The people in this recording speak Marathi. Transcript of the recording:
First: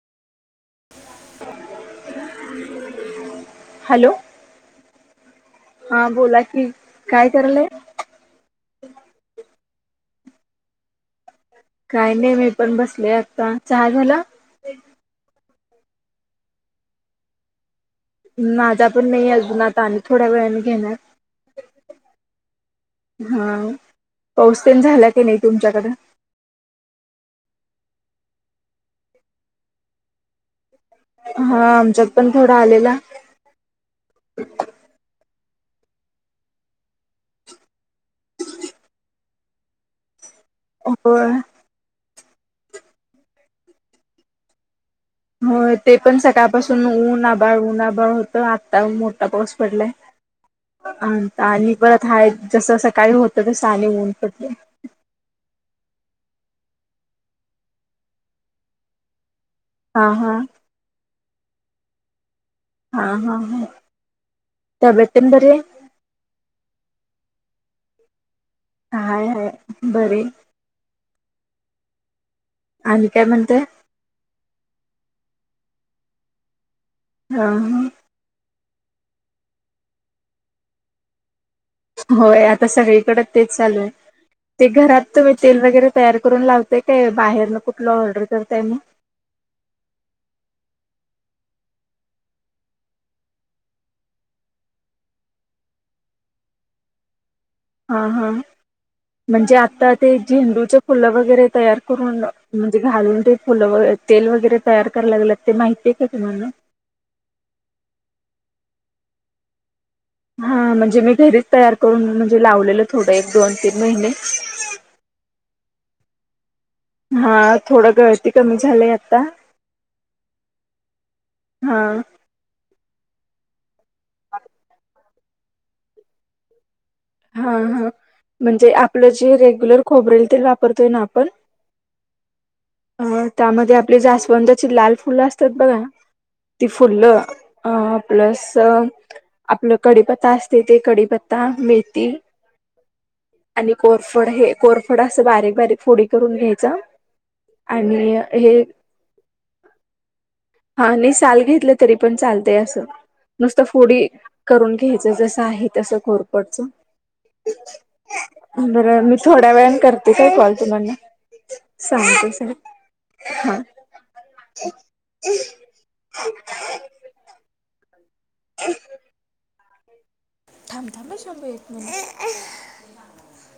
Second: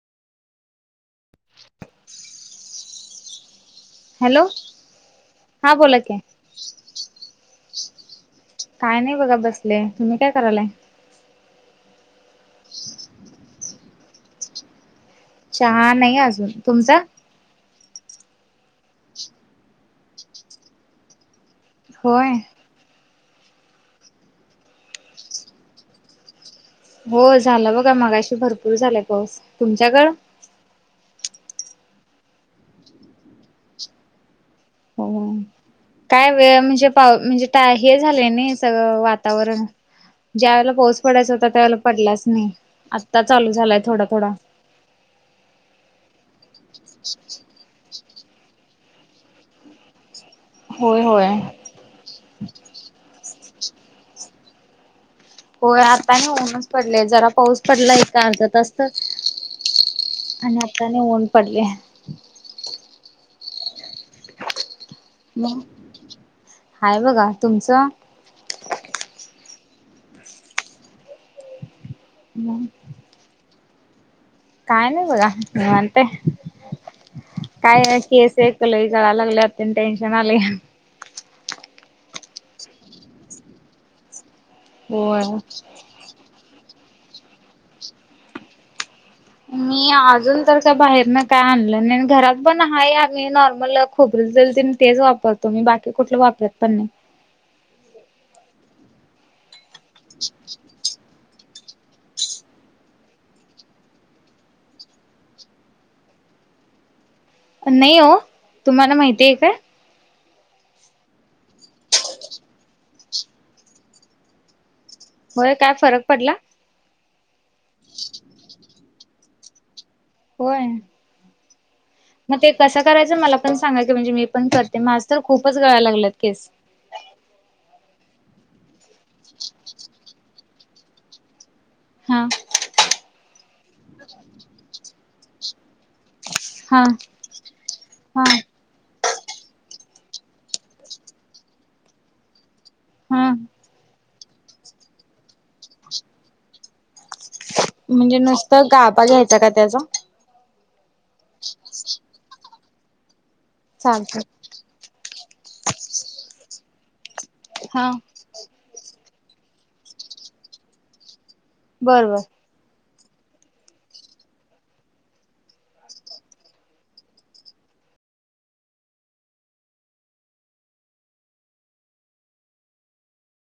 [inaudible] हॅलो. हा बोला कि, काय करायला? काय नाही बघा बसले. तुम्ही काय करायलाय? काय नाही. मी पण बसले आता, चहा झाला? चहा नाही अजून, तुमचा? माझा पण नाही अजून, आता आणि थोड्या वेळाने घेणार. होय. हां, पाऊस ते न झाला की नाही तुमच्याकडं? हो झाला बघा मगाशी भरपूर झालाय पाऊस. तुमच्याकड? हां, आमच्यात पण थोडा आलेला. हो. काय वेळ म्हणजे पाव म्हणजे, हे टाय झालेय ना सगळं वातावरण- ज्या वेळेला पाऊस होय पडायचा होता. त्या वळेला पडलाच नाही. आत्ता चालू झालाय थोडा थोडा होय ते पण सकाळपासून ऊन आभाळ ऊन आभाळ होतं. आत्ता मोठा पाऊस पडलाय. होय होय अं आणि परत हा जस सकाळी होत तसं आणि ऊन पडलंय. होय आता नी ऊनच पडलंय. जरा पाऊस पडलाय एक अर्धा तास तर हां हां. आणि आता आणि ऊन पडलंय. हां हां हं तब्येत तेन बरी मग आहे हाय बघा. तुमचं? हाय हाय बरिय. मग आणि काय म्हणताय? काय नाही बघा निवांत हाय. हा हा काय केस एक लई गळायला लागल्यात तेन टेन्शन आलंय. होय आता सगळीकडे तेच चालू आहे. ते घरात होय. तुम्ही तेल वगैरे तयार करून लावताय. काय बाहेरन कुठलं ऑर्डर करताय? मग मी अजून तर काय बाहेरन काय आणलं नाही. घरात पण हाय आम्ही नॉर्मल खोबरेल तेल तेन तेच वापरतो. मी बाकी कुठलं वापरत पण नाही. हां हां. म्हणजे आता ते झेंडूच फुलं वगैरे तयार करून म्हणजे घालून ते फुलं व तेल वगैरे तयार कराय लागल्या. ते माहितीय का तुम्हाला? नाही हो, तुम्हाला माहिती आहे का? हा म्हणजे मी घरीच तयार करून म्हणजे लावलेलं थोडं एक दोन तीन महिने. होय काय फरक पडला? हा थोडं गळती कमी झालंय आत्ता. होय. हा मग ते कसं करायचं मला पण सांगाल क म्हणजे मी पण करते, माझ तर खूपच गळाय लागल्यात केस. हा हा म्हणजे आपलं जे रेग्युलर खोबरेल तेल वापरतोय ना आपण, हा अ त्यामध्ये आपली जास्वंदाची लाल फुलं असतात बघा ती हा फुल्लं अ हा प्लस आपलं कडीपत्ता असते ते कडीपत्ता, मेथी हा आणि कोर- फड हे कोरफड असं बारीक बारीक फोडी करून घ्यायच, आणि म्हणजे हे नुसतं गाबा घ्यायचा का त्याचा? हा नाही साल घेतले तरी पण चालतय असं, नुसतं फोडी चालतंय करून घ्यायचं जसं आहे तसं कोरफडचं. हा बरं मी थोड्या वेळाने करते काय कॉल तुम्हाला, बर बर. सांगते सह- हा [inaudible] थांब थांब ह शंभू एक मिनिट.